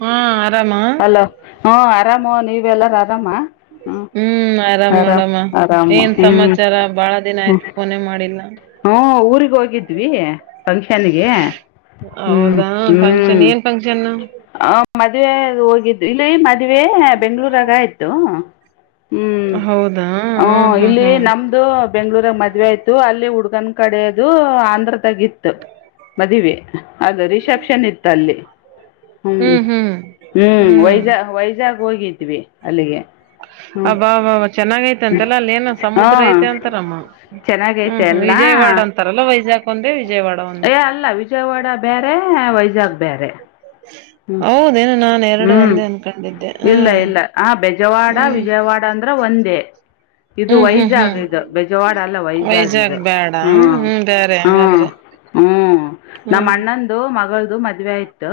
ಹಾ ಆರಾಮ ಅಲೋ ಹ್ಮ ಆರಾಮ ನೀವೆ ಎಲ್ಲಾರೂ ಆರಾಮ ಹ್ಞೂ ಹ್ಮ್ ಆರಾಮ್ ನೋಡಮ್ಮ ಆರಾಮು ಏನ್ ಹ್ಞೂ ಸಮಾಚಾರ ಬಾಳ ದಿನ ಆಯ್ತು ಫೋನೇ ಮಾಡಿಲ್ಲ ಹ್ಮ ಊಗ್ ಹೋಗಿದ್ವಿ ಫಂಕ್ಷನ್ಗೆ ಹ್ಮ್ ಹೌದಾ ಫಂಕ್ಷನ್ ಹ್ಮ್ ಏನ್ ಫಂಕ್ಷನ್ ಹ ಮದ್ವೆ ಹೋಗಿದ್ದು ಇಲ್ಲಿ ಮದ್ವೆ ಬೆಂಗ್ಳೂರಾಗ ಆಯ್ತು ಹ್ಮ್ ಹೌದಾ ಹ ಹ್ಮ್ ಇಲ್ಲಿ ಹ್ಮ್ ನಮ್ದು ಬೆಂಗ್ಳೂರಾಗ ಮದ್ವೆ ಆಯ್ತು ಅಲ್ಲಿ ಹುಡ್ ಹುಡುಗುನ್ ಕಡೆದು ಆಂಧ್ರದ ಗಿತ್ತು ಮದುವೆ ಅದು ರಿಸೆಪ್ಷನ್ ಇತ್ತು ಅಲ್ಲಿ ಹ್ಮ್ ಹ್ಮ್ ವೈಜಾ ವೈಜಾಗ್ ಹೋಗಿದ್ವಿ ಅಲ್ಲಿಗೆ ಅಬ್ಬ ಅಬ್ಬ ಚೆನ್ನಾಗೈತ ಅಂತೆಲ್ಲ ಅಲ್ಲಿ ಏನ ಸಮುದ್ರ ಹಾಂ ಐತೆ ಅಂತಾರಮ್ಮ ಚೆನ್ನಾಗೈತೆ ಹ್ಮ್ ಎಲ್ಲ ವಿಜಯವಾಡ ಅಂತಾರಲ್ಲ ಪೈಸಾಕಂದ್ರ ಏ ಅಲ್ಲ ವಿಜಯವಾಡ ಬೇರೆ ವೈಜಾಗ್ ಬೇರೆ ಹೌದೇನ ನಾ ಹ್ಮ್ ಇಲ್ಲ ಇಲ್ಲ ಆ ಬೆಜವಾಡ ಹ್ಮ್ ವಿಜಯವಾಡ ಅಂದ್ರೆ ಒಂದೇ ಇದು ಹ್ಮ್ ಹ್ಮ್ ವೈಜಾಗ ಹ್ಮ್ ಇದು ಬಜವಾಡ ಎಲ್ಲ ವೈಜಾಗ್ ಇದು ಬೇಡ ಹ್ಮ್ ಬೇರೆ ಹ್ಮ ಹಂಗಾದ್ರೆ ಹ್ಮ್ ನಮ್ಮ ಹ್ಮ್ ಅಣ್ಣಂದು ಮಗಳ್ದ ಮದ್ವೆ ಆಯತ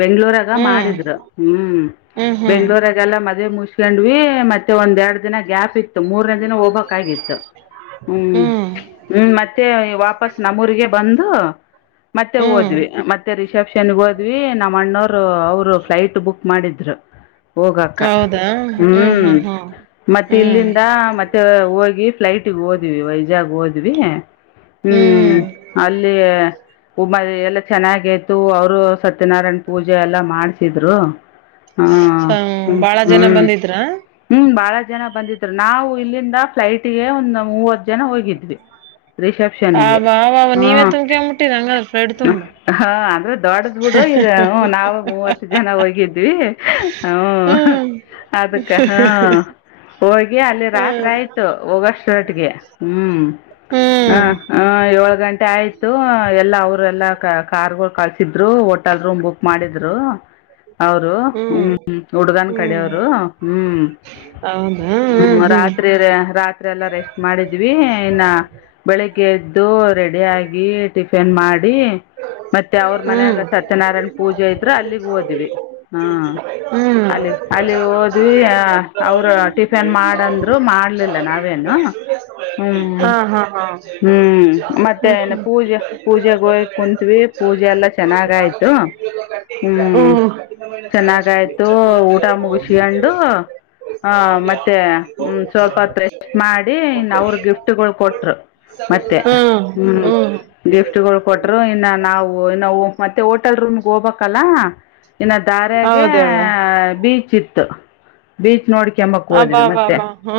ಬೆಂಗ್ಳೂರಾಗ ಹ್ಮ್ ಮಾಡಿದ್ ಹ್ಮ್ ಹ್ಮ್ ಹ್ಮ್ ಬೆಂಗ್ಳೂರಾಗಲ್ಲ ಮದ್ೆ ಮುಚ್ಕಂಡ್ವಿ ಮತ್ತೆ ಒಂದ್ೆರಡ್ ದಿನ ಗ್ಯಾಪ್ ಇತ್ತು ಮೂರನೇ ದಿನ ಹೋಗ್ಕ್ ಆಗಿತ್ತು ಹ್ಮ್ ಹ್ಮ್ ಮತ್ತೆ ವಾಪಸ್ ನಮ್ಮೂರಿಗೆ ಬಂದು ಮತ್ತೆ ಹ್ಮ್ ಓದ್ವಿ ಮತ್ತೆ ರಿಸೆಪ್ಷನ್ಗೆ ಹೋದ್ವಿ ನಮ್ಮ ಅಣ್ಣೋರು ಅವರು ಫ್ಲೈಟ್ ಬುಕ್ ಮಾಡಿದ್ರು ಹೋಗಕ ಹ್ಮ್ ಮತ್ತೆ ಹ್ಮ್ ಇಲ್ಲಿಂದ ಮತ್ತೆ ಹೋಗಿ ಫ್ಲೈಟಿಗೆ ಓದಿವವಿ ವೈಜಾಗ್ ಹಓದ್ವಿ ಹ್ಮ್ ಅಲ್ಲಿ ಮ ಎಲ್ಲ ಚೆನ್ನಾಗಯ್ತು ಅವರು ಸತ್ಯನಾರಾಯಣ ಪೂಜೆ ಎಲ್ಲ ಮಾಡ್ಸಿದ್ರು ಹ್ಮ ಹ್ಮ ಸ- ಬಾಳ ಜನ ಹ್ಮ್ ಬಂದಿದ್ರ ಹ್ಮ್ ಬಾಳ ಜನ ಬಂದಿದ್ರು ನಾವು ಇಲ್ಲಿಂದ ಫ್ಲೈಟ್ಗೆ ಒಂದು ಮೂವತ್ತು ಜನ ಹೋಗಿದ್ವಿ ಆ ರಿಸೆಪ್ಷನ್ಗೆ ಬಾವ ನೀವೇ ತುಂಬ್ಕಂಬಿಟ್ಟಿರ ಹಂಗಾದ್ರ ಫ್ಲಡ್ ತುಂಬ ಹಾ ಹ ದೊಡ್ಡದ ಹಡ ಇದೆ ನಾವ ಮೂವತ್ ಜನ ಹೋಗಿದ್ವಿ ಹ ಹ್ಮ್ ಅದಕ್ಕ ಹಾ ಹೋಗಿ ಅಲ್ಲಿ ರಾತ್ ಹ್ಮ್ ಆಯ್ತು ಹೋಗಷ್ಟೊಟ್ಟಿಗೆ ಹ್ಮ್ ಹ ಹ್ಮ್ ಹ ಏಳ್ ಗಂಟೆ ಆಯ್ತು ಎಲ್ಲಾ ಅವ್ರಲ್ಲಾ ಕಾರ್ ಕಳ್ಸಿದ್ರು ಹೋಟೆಲ್ ರೂಮ್ ಬುಕ್ ಮಾಡಿದ್ರು ಅವರು ಹ್ಮ್ ಹುಡುಗನ್ ಕಡೆ ಹ್ಮ್ ಅವರು ಹ್ಮ್ ಹೌದಾ ಹ್ಮ್ ರಾತ್ರಿರೆ ರಾತ್ರಿ ಎಲ್ಲ ರೆಸ್ಟ್ ಮಾಡಿದ್ವಿ ಇನ್ನು ಬೆಳಗ್ಗೆ ಎದ್ದು ರೆಡಿಯಾಗಿ ಟಿಫಿನ್ ಮಾಡಿ ಮಾಡಿ ಮತ್ತೆ ಅವ್ರ ಹ್ಮ್ ಮನಯಾಗ ಸತ್ಯನಾರಾಯಣ ಪೂಜೆ ಇದ್ರರು ಅಲ್ಲಿಗ್ ಹಓದ ಹಾ ಅಲ್ಲಿ ಅಲ್ಲಿ ಹೊದ್ವಿ ಅವರು ಟಿಫನ್ ಮಾಡಂದ್ರು ಮಾಡ್ಲಿಲ್ಲ ನಾನು ಏನು ಹ್ಮ್ ಹ್ಮ್ ಮತ್ತೆ ಪೂಜೆ ಪೂಜೆಗ್ ಕುತ್ವಿ ಪೂಜೆ ಎಲ್ಲಾ ಚೆನ್ನಾಗಯ್ತು ಊಟ ಮುಗಿಸ್ಕೊಂಡು ಆ ಹ್ಮ್ ಮತ್ತೆ ಹ್ಮ ಸ್ವಲ್ಪತ್ ರೆಸ್ಟ್ ಮಾಡಿ ನಾವು ಗಿಫ್ಟ್ ಗಳು ಕೊಟ್ರು ಮತ್ತೆ ಹ್ಮ್ ಗಿಫ್ಟ ಗಳು ಕೊಟ್ಟರು ಇನ್ನ ನಾವು ಇನ್ನು ಮತ್ತೆ ಹೋಟೆಲ್ ರೂಮ್ಗೆ ಹೋಗಬೇಕಲ್ಲ ಇನ್ನು ದಾರಾಗೆ ಹೌದಳ ಬೀಚ್ ಇತ್ತು ಬೀಚ್ ನೋಡ್ ಕೆಮ್ಮಕ್ ಹೋದ್ವಿ ಮತ್ತೆ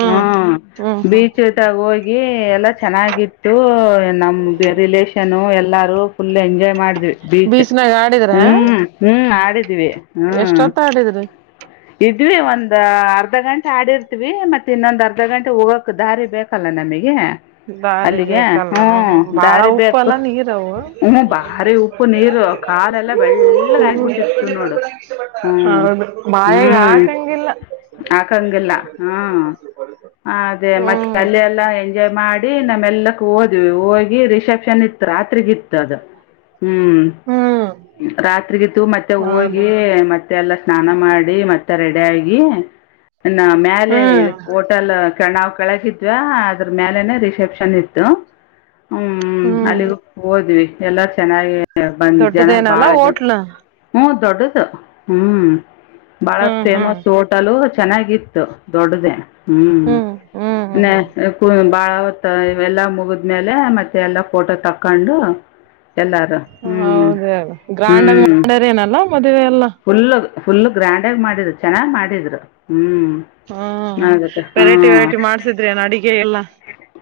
ಹ್ಮ್ ಹ್ಮ್ ಹ್ಮ್ ಬೀಚ್ ತಾಗ ಹೋಗಿ ಎಲ್ಲಾ ಚೆನ್ನಾಗಿತ್ತು ನಮ್ ರಿಲಷನ್ನು ಎಲ್ಲ ಎಲ್ಲಾರು ಫುಲ್ ಎಂಜಾಯ್ ಮಾಡಿದ್ವಿ ಬೀಚ್ ಬೀಚ್ನಾಗ ಆಡಿದ್ರ ಹ್ಮ್ ಹ್ಮ್ ಆಡಿದ್ವಿ ಹ್ಮ ಎಷ್ಟೊತ್ತ ಆಡಿದ್ರಿ [unintelligible] ಇದ್ವಿ ಒಂದ್ ಅರ್ಧ ಗಂಟೆ ಆಡಿರ್ತಿವಿ ಮತ್ತೆ ಇನ್ನೊಂದು ಅರ್ಧ ಗಂಟೆ ಹೋಗೋಕ್ ದಾರಿ ಬೇಕಲ್ಲ ನಮಗೆ ದಾರಿ ಅಲ್ಲಿಗೆ ಬೇಕಲ್ಲ ಹ್ಮ್ ಬಾಳ ದಾರಿ ಉಪ್ಪ ಬೇಕು ಅಲ್ಲ ನೀರವು ಹೌದು ಹ್ಮ್ ಭಾರಿ ಉಪ್ಪು ನೀರು ಕಾಲೆಲ್ಲ ಬೆಳ್ಳಗ್ ಆಗ್ಬಿಟ್ಟಿತ್ತು ನೋಡು ಹ್ಮ್ ಹೌದು ಮಾಯಗ ಹ್ಮ್ ಆಕಂಗಿಲ್ಲ ಹಾಕಂಗಿಲ್ಲ ಹ್ಮ ಅದೇ ಮತ್ತೆ ಹ್ಮ್ ಅಲ್ಲಿ ಎಲ್ಲ [unintelligible] ಮಾಡಿ ನಮ್ ಏಲ್ಲಕ್ಕ ಹೋದ್ವಿ ಹೋಗಿ ರಿಸೆಪ್ಷನ್ ಇತ್ತು ರಾತ್ರಿಗಿತ್ತು ಅದು ಹ್ಮ್ ಹ್ಮ್ ರಾತ್ರಿಗಿತ್ತು ಮತ್ತೆ ಹೋಗಿ ಹೌದಾ ಮತ್ತೆ ಎಲ್ಲ ಸ್ನಾನ ಮಾಡಿ ಮತ್ತೆ ರೆಡಿ ಆಗಿ ಮೇಲೆ ಹ್ಮ್ ಹೋಟೆಲ್ ನಾವ್ ಕೆಳಗಿದ್ವಾ ಅದ್ರ ಮೇಲೆನೆ ರಿಸೆಪ್ಷನ್ ಇತ್ತು ಹ್ಮ್ ಹ್ಮ್ ಅಲ್ಲಿಗೂ ಹೋದ್ವಿ ಎಲ್ಲಾ ಚೆನ್ನಾಗಿ ಬಂದ ಜನರು ದೊಡ್ಡದೇನಲ್ಲ ಬಾಳ ಜನ ಹೋಟ್ಲ್ ಹ್ಮ ದೊಡ್ಡದು ಹ್ಮ್ ಬಹಳ ಹ್ಮ್ ಹ್ಮ್ ಫೇಮಸ್ ಹೋಟಲು ಚೆನ್ನಾಗಿತ್ತು ದೊಡ್ಡದೇ ಹ್ಮ್ ಹ್ಮ್ ಹ್ಮ್ ಹ್ಮ್ [unintelligible] ಬಾಳ ಅವತ್ ಎಲ್ಲಾ ಮುಗಿದ್ಮೇಲೆ ಮತ್ತೆ ಎಲ್ಲಾ ಫೋಟೋ ತಕ್ಕೊಂಡು ಎಲ್ಲರೂ ಹ್ಞೂ ಹೌದ ಗ್ರ್ಯಾಂಡ್ಅಗ ಹ್ಞೂ ಮಾಡ್ಯಾರ ಏನಲ್ಲ ಮದ್ವೆ ಎಲ್ಲ ಫುಲ್ ಫುಲ್ ಗ್ರ್ಯಾಂಡಾಗ ಮಾಡಿದ್ರು ಚೆನ್ನಾಗ್ ಮಾಡಿದ್ರು ಹ್ಮ್ ಹ್ಮ್ ವೆರೈಟಿ ವೆರೈಟಿ ಮಾಡ್ಸಿದ್ರೆನ್ ಅಡಿಗೆ ಎಲ್ಲ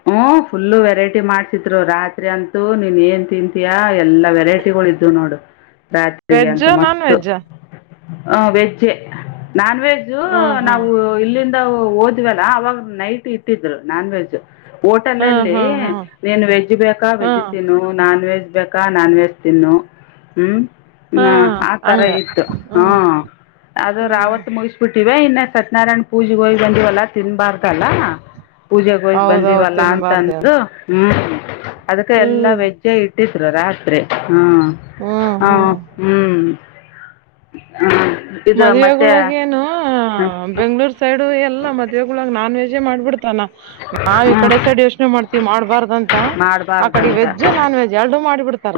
ಹ್ಮ ಫುಲ್ಲು ವೆರೈಟಿ ಮಾಡ್ಸಿದ್ರು ರಾತ್ರಿ ಅಂತೂ ನೀನ್ ಏನ್ ತಿಂತೀಯಾ ಎಲ್ಲ ವೆರೈಟಿಗಳು ಇದ್ವು ನೋಡು ರಾತ್ರಿಗೆ ವೆಜ್ಜ ಅಂತ ನಾನ್ ಮಸ್ತ್ ವೆಜ್ಜ ಹ ವೆಜ್ಜೆ ನಾನ್ ವೆಜ್ಜ್ ಹ್ಮ್ ಹ್ಮ್ ನಾವು ಇಲ್ಲಿಂದ ಇಲ್ಲಿಂದ ಹೊದ್ವಿ ಅಲ್ಲ ಅವಾಗ ನೈಟ್ ಇಟ್ಟಿದ್ರು ನಾನ್ ವೆಜ್ ಹ್ಮ್ ಹೋಟೆಲ್ನಲ್ಲಿ ಹ್ಮ್ ಹ್ಮ್ ನೀನು ವೆಜ್ ಬೇಕಾ ಹ್ಮ್ ವೆಜ್ಜ್ ತಿನ್ನು ನಾನ್ ವೆಜ್ ಬೇಕಾ ನಾನ್ ವೆಜ್ ತಿನ್ನು ಹ್ಮ ಹ್ಮ್ ಹ ತರ ಹಂಗ ಇತ್ತು ಹ್ಮ್ ಹ್ಮಅದು ಹ್ಮ್ ರಾವತ್ ಮುಗಿಸ್ಬಿಟ್ಟಿ ವೆ ಇನ್ನ ಸತ್ಯನಾರಾಯಣ್ ಪೂಜೆಗ ಹೋಗ್ ಬಂದಿವವಲ್ಲಾ ತಿನ್ಬಾರ್ದಲ್ಲ ಪೂಜೆಗೆ ಹೋಗಿ ಹೌದೌದು ಬಂದೀವಲ್ಲ ಅಂತ ತಿನ್ಬಾರ್ದ ಅಂದು ಹ್ಮ್ ಅದಕ್ಕೆ ಎಲ್ಲಾ ಹ್ಮ್ ವೆಜ್ಜೆ ಇಟ್ಟಿದ್ರು ರಾತ್ರಿ ಹ್ಮ್ ಹ್ಮ್ ಹ ಹ್ಮ್ ಹ್ಮ್ ಹ್ಮ ಮತ್ತೆ ಮದ್ವೆಗೊಳಗ ಏನು ಬೆಂಗ್ಳೂರ್ ಸೈಡು ಎಲ್ಲ ಮದ್ವೆಗೊಳ ನಾನ್ ವೆಜ್ಜೇ ಮಾಡ್ಬಿಡ್ [unintelligible] ನಾವ್ ಈ ಹ್ಮ್ ಕಡೆ ಸೈಡ್ ಯೋಚನೆ ಮಾಡ್ತೀವಿ ಮಾಡ್ಬಾರ್ದಂತ ಹ ಆಕಡೆ ಮಾಡಬಾರ್ದಂತ ವೆಜ್ಜು ನಾನ್ ವೆಜ್ ಎಲ್ಡೂ ಮಾಡಿ ಬಿಡ್ತಾರ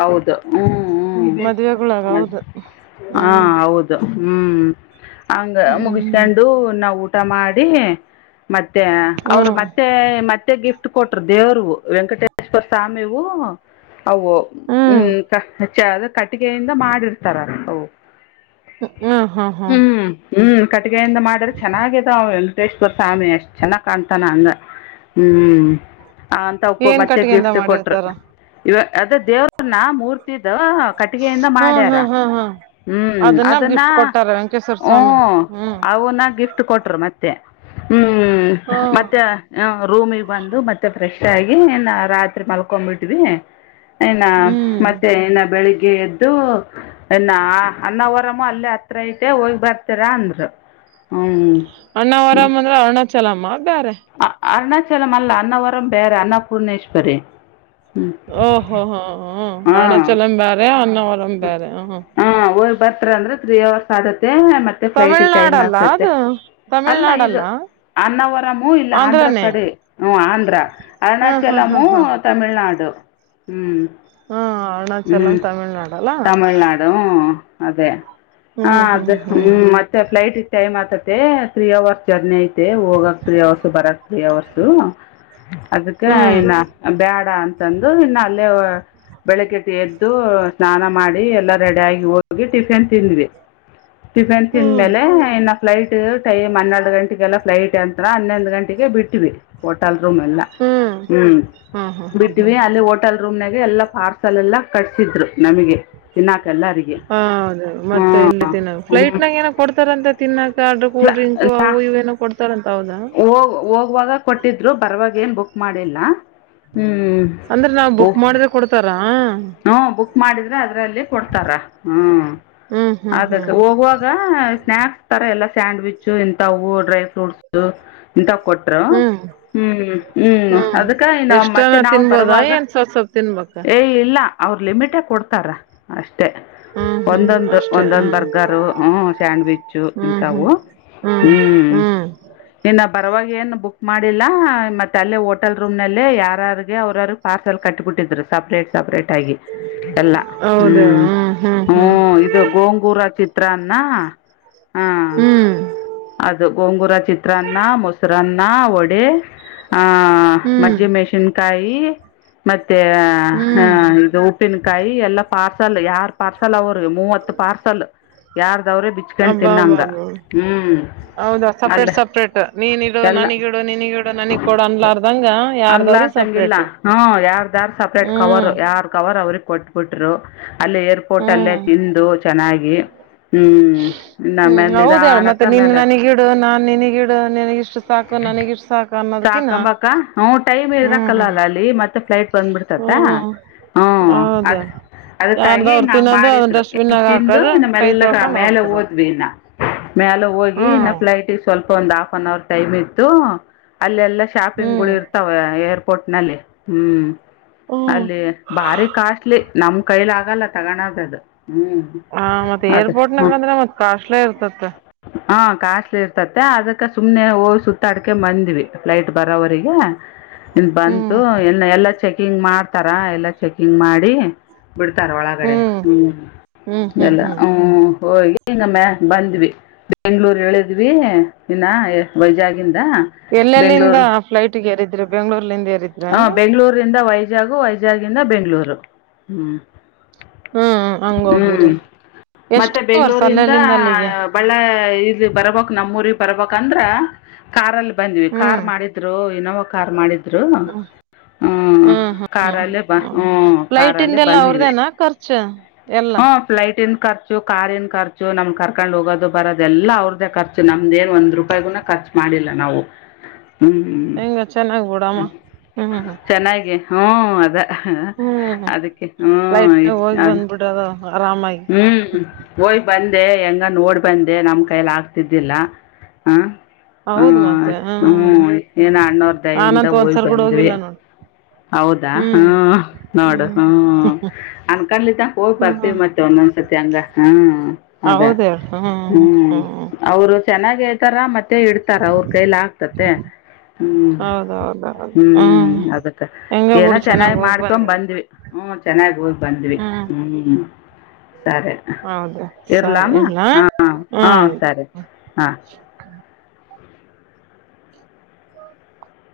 ಹೌದು ಹ್ಮ್ ಮದ್ವೆಗಳಾಗ ಹ್ಮ್ ಹೌದು ಹ ಹ್ಮ್ ಹೌದು ಹ್ಮ್ ಹಂಗ ಹ್ಮ್ ಮುಗಿಸ್ಕೊಂಡು ನಾವು ಊಟ ಮಾಡಿ ಮತ್ತೆ ಮತ್ತೆ ಅವರು ಹ್ಮ್ ಮತ್ತೆ ಮತ್ತೆ ಗಿಫ್ಟ್ ಕೊಟ್ಟರು ದೇವರು ವೆಂಕಟೇಶ್ವರ ಸ್ವಾಮಿವು ಅವು ಹ್ಮ್ [unintelligible] ಕಟ್ಟಿಗೆಯಿಂದ ಮಾಡಿರ್ತಾರ ಅವು ಹ್ಮ ಹ್ಮ್ ಹ್ಮ್ ಕಟ್ಟಿಗೆಯಿಂದ ಮಾಡಿದ್ರೆ ಚೆನ್ನಾಗಿದ ವೆಂಕಟೇಶ್ವರ ಸ್ವಾಮಿ ಅಷ್ಟ್ ಚೆನ್ನಾಗಿ ಕಾಣ್ತಾನ ಹಂಗ. ಹ್ಮ್ ಅಂತವ್ವಕ್ ಏನ್ ಮತ್ತೆ ಕಟ್ಗೆಯಿಂದ ಗಿಫ್ಟ್ ಕೊಟ್ರ ಮಾಡಿರ್ತಾರ ಇವ ಅದ ದೇವ್ರನ ಮೂರ್ತಿದ ಕಟ್ಟಿಗೆಯಿಂದ ಹಾ ಮಾಡ್ಯಾರ. ಹಾ ಹಾ ಹಾ ಹ್ಮ್ ಅದನ್ನ ಗಿಫ್ಟ್ ಕೊಟ್ಟಾರ ವೆಂಕಟೇಶ್ವರ ಹ ಸ್ವಾಮಿನ ಹ್ಮ್ ಅವನ್ನ ಗಿಫ್ಟ್ ಕೊಟ್ರ ಮತ್ತೆ. ತ್ತೆ ಹ್ಮ್ ಹಾ ಮತ್ತೆ ರೂಮಿಗೆ ಬಂದು ಮತ್ತೆ ಫ್ರೆಶ್ ಆಗಿ ರಾತ್ರಿ ಮಲ್ಕೊಂಡ್ಬಿಟ್ವಿ ಇನ್ನ ಹ್ಮ್ ಮತ್ತೆ ಇನ್ನ ಬೆಳಿಗ್ಗೆ ಬೆಳಿಗ್ಗೆ ಎದ್ದು ನ ಅನ್ನವರಮ್ಮ ಅಲ್ಲೇ ಹತ್ರ ಐತೆ ಹೋಗಿ ಬರ್ತೀರಾ ಅಂದ್ರು. ಹ್ಮ್ ಅನ್ನವರಮ್ಮ ಅಂದ್ರೆ ಅರುಣಾಚಲಮ್ಮ ಬೇರೆ ಅರುಣಾಚಲಮ್ಮ ಅಲ್ಲ ಅನ್ನವರಂ ಬೇರೆ ಅನ್ನಪೂರ್ಣೇಶ್ವರಿ. ಹ್ಮ್ ಓಹೋ ಹೋ ಹ ಹಾ ಅರುಣಾಚಲಮ್ಮ ಬೇರೇ ಅನ್ನವರಮ್ಮ ಹಾ ಹೋಗಿ ಬರ್ತೀರಾ ಅಂದ್ರೆ ತ್ರೀ ಹವರ್ಸ್ ಆಗತ್ತ. ಮತ್ತೆ ಫ್ಲೈಟ್ಗೆ ಟೈಮ್ ತಮಿಳ್ನಾಡಲ್ಲ ಅಗತೈತಿ ಅದು ಅಲ್ಲ ಇದು ತಮಿಳ್ನಾಡಲ್ಲ ಅನ್ನಾವರಮ್ಮು ಇಲ್ಲ ಆಂಧ್ರ ಆಂಧ್ರನೇ ಕಡೆ ಹ ಆಂಧ್ರ ಹಾ ಹಾ ಹಾ ಅರುಣಾಚಲಮ್ಮು ಹಾ ತಮಿಳ್ನಾಡು. ಹ್ಮ್. ಹ್ಮ್ ಅರುಣಾಚಲಂ ತಮಿಳ್ನಾಡು. ತಮಿಳ್ನಾಡು ಅದೇ ಹ ಅದ ಹ್ಮ್ ಮತ್ತೆ ಫ್ಲೈಟ್ ಇತ್ತು ಟೈಮ್ ಆತತೆ ತ್ರೀ ಅವರ್ಸ್ ಜರ್ನಿ ಐತೆ ಹೋಗಕ್ ತ್ರೀ ಅವರ್ಸ್ ಬರಕ್ ತ್ರ್ರೀ ಅವರ್ಸ್ ಅದಕ್ಕ ಹ್ಮ್ ಏನ ಬ್ಯಾಡ ಅಂತ ತಂದು ಇನ್ನು ಅಲ್ಲೇ ಬೆಳಿಗ್ಗ ಎದ್ದು ಸ್ನಾನ ಮಾಡಿ ಎಲ್ಲ ರೆಡಿಯಾಗಿ ಹೋಗಿ ಟಿಫಿನ್ ತಿಂದ್ವಿ. ಟಿಫಿನ್ ಹ್ಮ್ ತಿಂದ್ಮೇಲೆ ಫ್ಲೈಟ್ ಟೈಮ್ ಹನ್ನೆರಡು ಗಂಟೆಗೆಲ್ಲ ಫ್ಲೈಟ್ ಅಂತತ್ರ ಹನ್ನೊಂದು ಗಂಟೆಗೆ ಬಿಟ್ವಿ. ರೂಮ್ ಎಲ್ಲ ಹ್ಮ್ ಹಾ ಹಾ ಹಾ ಹಾ ಬಿಟ್ಟೀವಿ ಅಲ್ಲಿ ಹೋಟೆಲ್ ರೂಮ್ ನಾಗ ಎಲ್ಲ ಪಾರ್ಸಲ್ ಎಲ್ಲ ಕಳ್ಸಿದ್ರು. ನಮಗೆ ತಿನ್ನಾಕ ಎಲ್ಲರಿಗೆ ಹೌದು ಹಾ ಮತ್ತೆ ಇಲ್ಲಿ ತಿನ್ನ ಹ್ಮ. ಫ್ಲೈಟ್ನಾಗ ಏನೋ ಕೊಡ್ತಾರಂತ ತಿನ್ನಾಕ ಆಡ್ರ ಕೂಲ್ ಡ್ರಿಂಕು ಅವು [unintelligible] ಇವೇನೋ ಕೊಡ್ತಾರಂತ ಹೌದಾ ಹೋಗ ಹೋಗುವಾಗ ಕೊಟ್ಟಿದ್ರು ಬರವಾಗಿ ಏನ್ ಬುಕ್ ಮಾಡಿ ಇಲ್ಲ ಅಂದ್ರೆ ನಾವ್ ಹ್ಮ ಬುಕ್ ಮಾಡಿದ್ರೆ ಕೊಡ್ತಾರಾ ಹು ಬುಕ್ ಮಾಡಿದ್ರೆ ಅದ್ರಲ್ಲಿ ಕೊಡ್ತಾರ ಹ್ಮ್. ಹ್ಮ್ ಹ್ಮ್ ಅದಕ್ಕೆ ಹ್ಮ್ ಹೋಗುವಾಗ ಸ್ನಾಯಕ್ಸ್ ತರ ಎಲ್ಲ ಸ್ಯಾಂಡ್ವಿಚ್ ಇಂಥವು ಡ್ರೈ ಫ್ರೂಟ್ಸ್ ಇಂಥ ಕೊಟ್ಟರು. ಹ್ಮ್ ಹ್ಮ್ ಹ್ಮ್ ಅದಕ್ಕೆ ಇನ್ನು ಎಷ್ಟನ ಮತ್ತೆ ನಾವು ತಿನ್ಬೋದಾ ಬರುವಾಗ ಏನ್ ಸ್ವಲ್ ಸ್ವಲ್ಪ ತಿನ್ಬೇಕ ಏ ಇಲ್ಲ. ಅವ್ರು ಲಿಮಿಟೇ ಕೊಡ್ತಾರ ಅಷ್ಟ. ಹ್ಮ್ ಹ್ಮ್ ಒಂದೊಂದು ಅಷ್ಟೇ ಒಂದೊಂದು ಹ್ಮ್ ಬರ್ಗರು ಹ್ಮ ಸ್ಯಾಂಡ್ವಿಚ್ ಹ್ಮ್ ಇಂತವು - ಹ್ಮ್ ಇನ್ನ ಬರವಾಗಿ ಏನು ಬುಕ್ ಮಾಡಿಲ್ಲ ಮತ್ತೆ ಅಲ್ಲೆ ಹೋಟೆಲ್ ರೂಮ್ ನಲ್ಲಿ ಯಾರಾರಿಗೆ ಅವ್ರ ಪಾರ್ಸೆಲ್ ಕಟ್ಟಿಬಿಟ್ಟ ಟ್ಟಿದ್ರು ಸಪರೇಟ್ ಸಪರೇಟ್ ಆಗಿ. ಎಲ್ಲ ಹೌದ ಹ್ಮ್ ಹ್ಮ್ ಹ್ಮ ಹ್ಮ್ ಇದು ಗೋಂಗೂರ ಚಿತ್ರಾನ್ನ. ಹಾ ಹ್ಮ್ ಅದು ಗೋಂಗೂರ ಚಿತ್ರಾನ್ನ ಮೊಸರನ್ನ ಅನ್ನ ವಡೆ ಆ ಹ್ಮ್ ಹ್ಮ್ ಮಜ್ಜ ಮೆಣಸನ್ಕಾಯಿ ಮತ್ತೆ ಮತ್ತ ಹ ಹ್ಮ್ ಇದು ಉಪ್ಪಿನಕಾಯಿ ಎಲ್ಲ ಪಾರ್ಸಲ್ ಯಾಡ್ ಪಾರ್ಸಲ್ ಅವತ್ತ ಮೂವತ್ತು ಪಾರ್ಸಲ್ ಯಾರ್ದವ್ರೆ ಬಿಚ್ಕೊಂಡ್ ಅಬ್ಬಾ ಅಬ್ಬಾ ತಿನ್ನಂಗ ಅಬ್ಬಾ ಹ್ಮ್. ಹೌದಾ ಅಲ್ಲ ಸಪ್ರೇಟ್ ಸಪ್ರೇಟ್ ನೀನ್ ಇಡು ಎಲ್ಲ ನನಗಿಡು ನಿನಗೀಡು ನನಗ್ ಕೊಡು ಅನ್ಲಾರ್ದಂಗ ಯಾರ್ದವ್ರಿ ಗಿಲ್ಲ ಸಪ್ರೇಟ್ ಹ ಯಾರ್ದ ಯಾರ್ದ ಸಪ್ರೇಟ್ ಕವರ್ ಹ್ಮ್ ಯಾರ ಕವರ್ ಅವ್ರಿಗ - ಕೊಟ್ಬಿಟ್ರು ಅಲ್ಲಿ ಏರ್ಪೋರ್ಟ್ ಅಲ್ಲೇ ಹ್ಮ್ ತಿಂದು ಚೆನ್ನಾಗಿ ಹ್ಮ್ ಹ್ಮ್ ಇಮ್ಮೇಲೆ ಹೌದ ಹೇಳ ಮತ್ತೆ ನೀನ್ ನಿಧಾನಕ್ಕಮೇಲೆ ನನಗಿಡು ನಾನ್ ನಿನಗಿಡು ನಿನಗಿಷ್ಟು ಸಾಕು ನನಗಿಷ್ಟು ಸಾಕು ಅನ್ನೋದ್ಕಿನ ಸಾಕಂಬಕ್ಕ ಹ್ಮ ಟೈಮ್ ಹ್ಮ್ ಇರ್ರಕಲ್ಲ ಅಲ್ಲ ಅಲ್ಲಿ ಮತ್ತೆ ಫ್ಲೈಟ್ ಬಂದ್ಬಿಡ್ತತ್ತ. ಹ್ಞೂ [unintelligible] ಅದು ಅದಕ್ಕಾಗಿ ಯಾರ್ದವ್ರರು ನಾವು ತಿನ್ನೋದು ಅದ್ ಮಾಡಿದ್ರು ಏನು ಡಸ್ಟ್ಬಿನ್ಯಾಗ ತಿಂದು ಹಾಕದು ಇನ್ನು ಕೈ ತೊಳ್ಕೊಂಡ್ ಹೋಗ್ತಿರದು. ಮ್ಯಾಲ ಹೋಗಿ ಇನ್ನು ಫ್ಲೈಟಿಗೆ ಸ್ವಲ್ಪ ಒಂದು ಆಫ್ ಆನ್ ಅವರ್ ಟೈಮ್ ಇತ್ತು ಅಲ್ಲೆಲ್ಲ ಹ್ಮ್ ಶಾಪಿಂಗ್ಗಳು ಇರ್ತಾವ ಏರ್ಪೋರ್ಟ್ ನಲ್ಲಿ ಹ್ಮ್ ಹ್ಮ್ ಅಲ್ಲಿ ಬಾರಿ ಕಾ ನಮ್ ಕೈಲಿ ಆಗಲ್ಲ ತಗಣದ ಅದು ಹ ಮತ್ತತ್ ಏರ್ಪೋರ್ಟ್ ನಾಗ ಹ್ಞೂ ಅಂದ್ರೆ ಮತ್ ಕಾಸ್ಟ್ಲ ಇರ್ತತ್ತ ಹಾಂ ಕಾಸ್ಟ್ಲಿ ಇರ್ತತೆ ಅದಕ್ಕೆ ಸುಮ್ಮನೆ ಹೋಗಿ ಸುತ್ತಾಡ್ಕೆ ಬಂದ್ವಿ ಫ್ಲೈಟ್ ಬರೋವರಿಗೆ ನಿ ಬಂತು ಹ್ಮ್ ಎಲ್ಲ ಎಲ್ಲ ಚೆಕಿಂಗ್ ಮಾಡ್ತಾರ ಎಲ್ಲ ಚೆಕಿಂಗ್ ಮಾಡಿ ಬಿಡ್ತಾರ ಒಳಗಡೆ ಹ್ಮ್ ಹ್ಮ್ ಹ್ಮ್ ಎಲ್ಲ ಹ್ಮ್ ಹ್ಮ ಹೋಗಿ ಹಂಗಮ್ಮ ಬಂದ್ವಿ ಬೆಂಗ್ಳೂರ್ ಹೇಳಿದ್ವಿ ಇನ್ನ ವೈಜಾಗಿನ್ ಎಲ್ಲೆಲ್ಲಿಂದ ಫ್ಲೈಟ್ ಏರಿದ್ರರು ಬೆಂಗ್ಗಳೂರ್ ಹ ಬೆಂಗ್ಗಳೂರಿಂದ ವೈಜಾಗು ವೈಜಾಗಂದ ಬೆಂಗ್ಳೂರು ಹ್ಮ್ ಹ್ಮ್ ಹಂಗ ಹೋಗಿರಿ ಎಷ್ಟ್ ಮತ್ತೆ ಅವರ್ಸ್ ಬೆಂಗ್ಳೂರಿಂದ ಅಲ್ಲೆಲ್ಲಿಂದ ಅಲ್ಲಿಗೆ ಬಳ್ಳೆ ಇ ಬರ್ಬಕ್ ನಮ್ಮೂಗ್ ಬರ್ಬಂದ್ರ ಕಾರಾರ್ಲ್ಲಿ ಬಂದ್ವಿ ಹ್ಮ್ ಕಾರ್ ಮಾಡಿದ್ರು ಇನೋವಾ ಕಾರ್ ಮಾಡಿದ್ರು ಹಾ ಹ್ಮ್ ಹ್ಮ್ ಹ್ಮ್ ಬ ಹ ಹ್ಞೂ ಫ್ಲೈಟ ಕಾರಲ್ಲೇ ಇಿಂದೆಲ್ಲ ಅವ್ರ್ದೇನಾ ಖರ್ಚ ಎಲ್ಲಾ ಹಫ್ಲೈಟ್ ಎ ಖರ್ಚು ಕಾರಿನ ಖರ್ಚು ನಮ್ ಕರ್ಕೊಂಡ್ ಹೋಗೋದು ಬರದು ಎಲ್ಲ ಅವ್ರದ ಖರ್ಚು ನಮ್ದ ಏನ್ ಒಂದ ರೂಪಾಯಿಗೂ ಖರ್ಚು ಮಾಡಿಲ್ಲ ನಾವು ಹಂಗ ಚೆನ್ನಾಗ್ಬೋ ಹ್ಮ ಚೆನ್ನಾಗಿ ಹ್ಮ ಅದ ಹ ಹ್ಮ್ ಅದಕ್ಕೆ ಹ್ಮ ಫ್ಲೈಟ್ನಾಗ ಹೋಗಿ ಬಂದ್ಬಿಡೋದು ಆರಾಮಾಗಿ ಹ್ಮ್ಯ್ ಬಿ ಂದೆ ಹೆಂಗ ನೋಡ್ ಬಂದೆ ನಮ್ ಕೈಯಲ್ಲಿ ಆಗ್ತಿದ್ದಿಲ್ಲ ಹ್ಮ ಹೌದು ಮತ್ತೆ ಹ್ಮ ಹ್ಮ್ ಏನ ಅಣ್ಣೂರ್ ದೈಿಂದ ನಾನಂತೂ ಹೋೋಗ್ ಒಂದ್ಸರಿ ಕೂಡ ಬಂದ್ವಿ ಹೋಗಿಲ್ಲ ನೋಡು ಹೌದಾ ಹ್ಮ್ ನೋಡು ಹ್ಮ್ ಅನ್ಕಂಡ್ಲಿತ ಹೋಗ್ ಬರ್ತೀವಿ ಹ್ಮ್ ಮತ್ತ ಒಂದೊಂದ್ಸತಿ ಹಂಗ ಹ್ಮ್ ಅದ ಹ್ಮ್ ಅವ್ರು ಚೆನ್ನಾಗ ಇ ತರ ಮತ್ತೆ ಇಡ್ತಾರ ಅವ್ರ ಕೈಲ ಆಗ್ತತೆ ಹ್ಮ್ ಹ್ಮ್ ಅದಕ್ಕ ಹೆಂಗ ಏನೋ ಬಿಡು ಚೆನ್ನಾಗ್ ಚೆನ್ನಾಗಿ ಹೋಗ್ ಮಾಡ್ಕೊ ಬಂದಲ್ಲ ಬಂದ್ವಿ ಹ್ಮ ಚೆನ್ನಾಗಿ ಹೋಗಿ್ ಬಂದ್ವಿ ಹ್ಮ್ ಸರಿ ಹೌದು ಸರಿ ಇರ್ಲಾಮಾ ಇಡ್ಲಾ ಹಾ ಹಾ ಹ್ಮ್ ಸರಿ ಹಾ